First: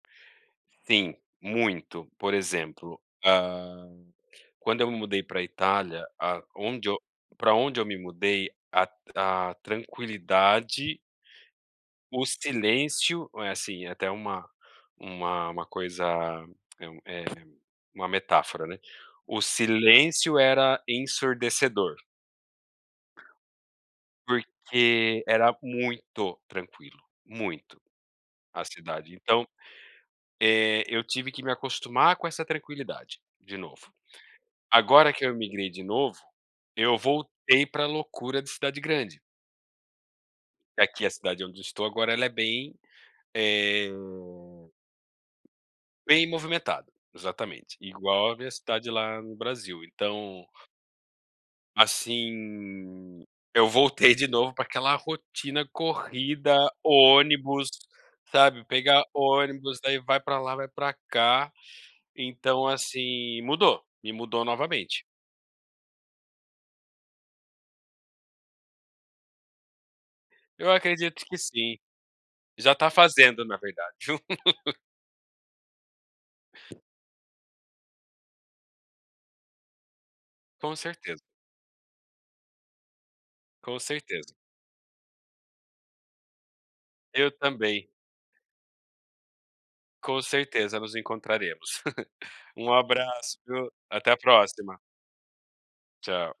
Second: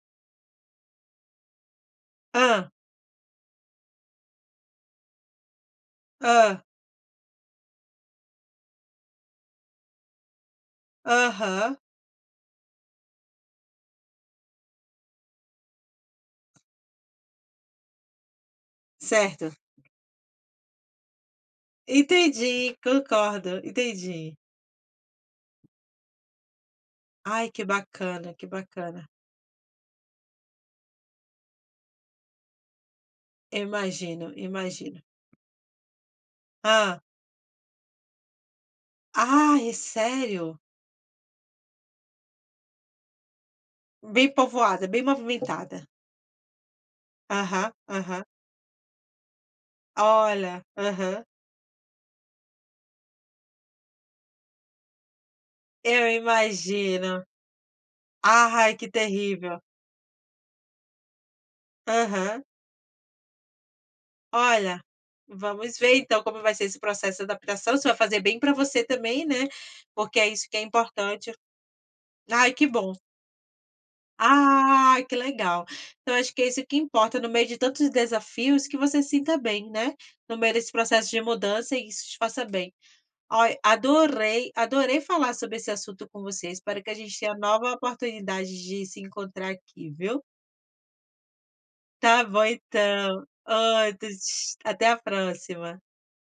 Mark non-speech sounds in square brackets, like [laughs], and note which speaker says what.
Speaker 1: Sim, muito. Por
Speaker 2: Hã?
Speaker 1: exemplo, hã, quando eu me mudei para Itália,
Speaker 2: Hã.
Speaker 1: aonde pra onde eu me mudei, a tran a tranquilidade
Speaker 2: Aham.
Speaker 1: o silêncio, eh, assim até uma uma uma coisa, [clicks tongue] é é uma metáfora, né, o
Speaker 2: Certo.
Speaker 1: silêncio era ensurdecedor.
Speaker 2: Entendi, concordo, entendi.
Speaker 1: Porque era muito tranquilo,
Speaker 2: Ai que
Speaker 1: muito,
Speaker 2: bacana, que
Speaker 1: a
Speaker 2: bacana.
Speaker 1: cidade então, eh, eu tive que me acostumar com essa tranquilidade de
Speaker 2: Eu
Speaker 1: novo.
Speaker 2: imagino, imagino.
Speaker 1: Agora que eu imigrei de novo, eu
Speaker 2: Hã.
Speaker 1: voltei para loucura de cidade grande.
Speaker 2: Ai, sério?
Speaker 1: Aqui a cidade onde eu estou agora ela é bem, eh
Speaker 2: Bem povoada, bem movimentada.
Speaker 1: bem movimentada,
Speaker 2: Aham,
Speaker 1: exatamente,
Speaker 2: aham.
Speaker 1: igual a minha cidade lá no Brasil. Então
Speaker 2: Olha, aham.
Speaker 1: Assim, eu voltei de novo para aquela rotina
Speaker 2: Eu
Speaker 1: corrida,
Speaker 2: imagino.
Speaker 1: ônibus, sabe,
Speaker 2: Ai que
Speaker 1: pegar
Speaker 2: terrível.
Speaker 1: ônibus, daí vai para lá, vai para cá.
Speaker 2: Aham.
Speaker 1: Então, assim, mudou, me mudou
Speaker 2: Olha,
Speaker 1: novamente.
Speaker 2: vamos ver então como vai ser esse processo de adaptação, você vai fazer bem para você também, né, porque é isso que é
Speaker 1: Eu acredito
Speaker 2: importante.
Speaker 1: que sim,
Speaker 2: Ai que
Speaker 1: já tá
Speaker 2: bom.
Speaker 1: fazendo na verdade. [laughs]
Speaker 2: Ai que legal. Então acho que é isso que importa, no meio de tantos desafios que você se sinta bem, né, no meio desse
Speaker 1: Com
Speaker 2: processo
Speaker 1: certeza.
Speaker 2: de mudança e isso te faça bem. Olha,
Speaker 1: Com certeza.
Speaker 2: adorei, adorei falar sobre esse assunto com você, espero a gente
Speaker 1: Eu
Speaker 2: tenha nova
Speaker 1: também.
Speaker 2: oportunidade de se encontrar aqui,
Speaker 1: Com
Speaker 2: viu?
Speaker 1: certeza nos encontraremos.
Speaker 2: Tá
Speaker 1: [laughs]
Speaker 2: bom,
Speaker 1: Um
Speaker 2: então.
Speaker 1: abraço viu,
Speaker 2: Outro,
Speaker 1: até a próxima.
Speaker 2: até a próxima.
Speaker 1: Tchau.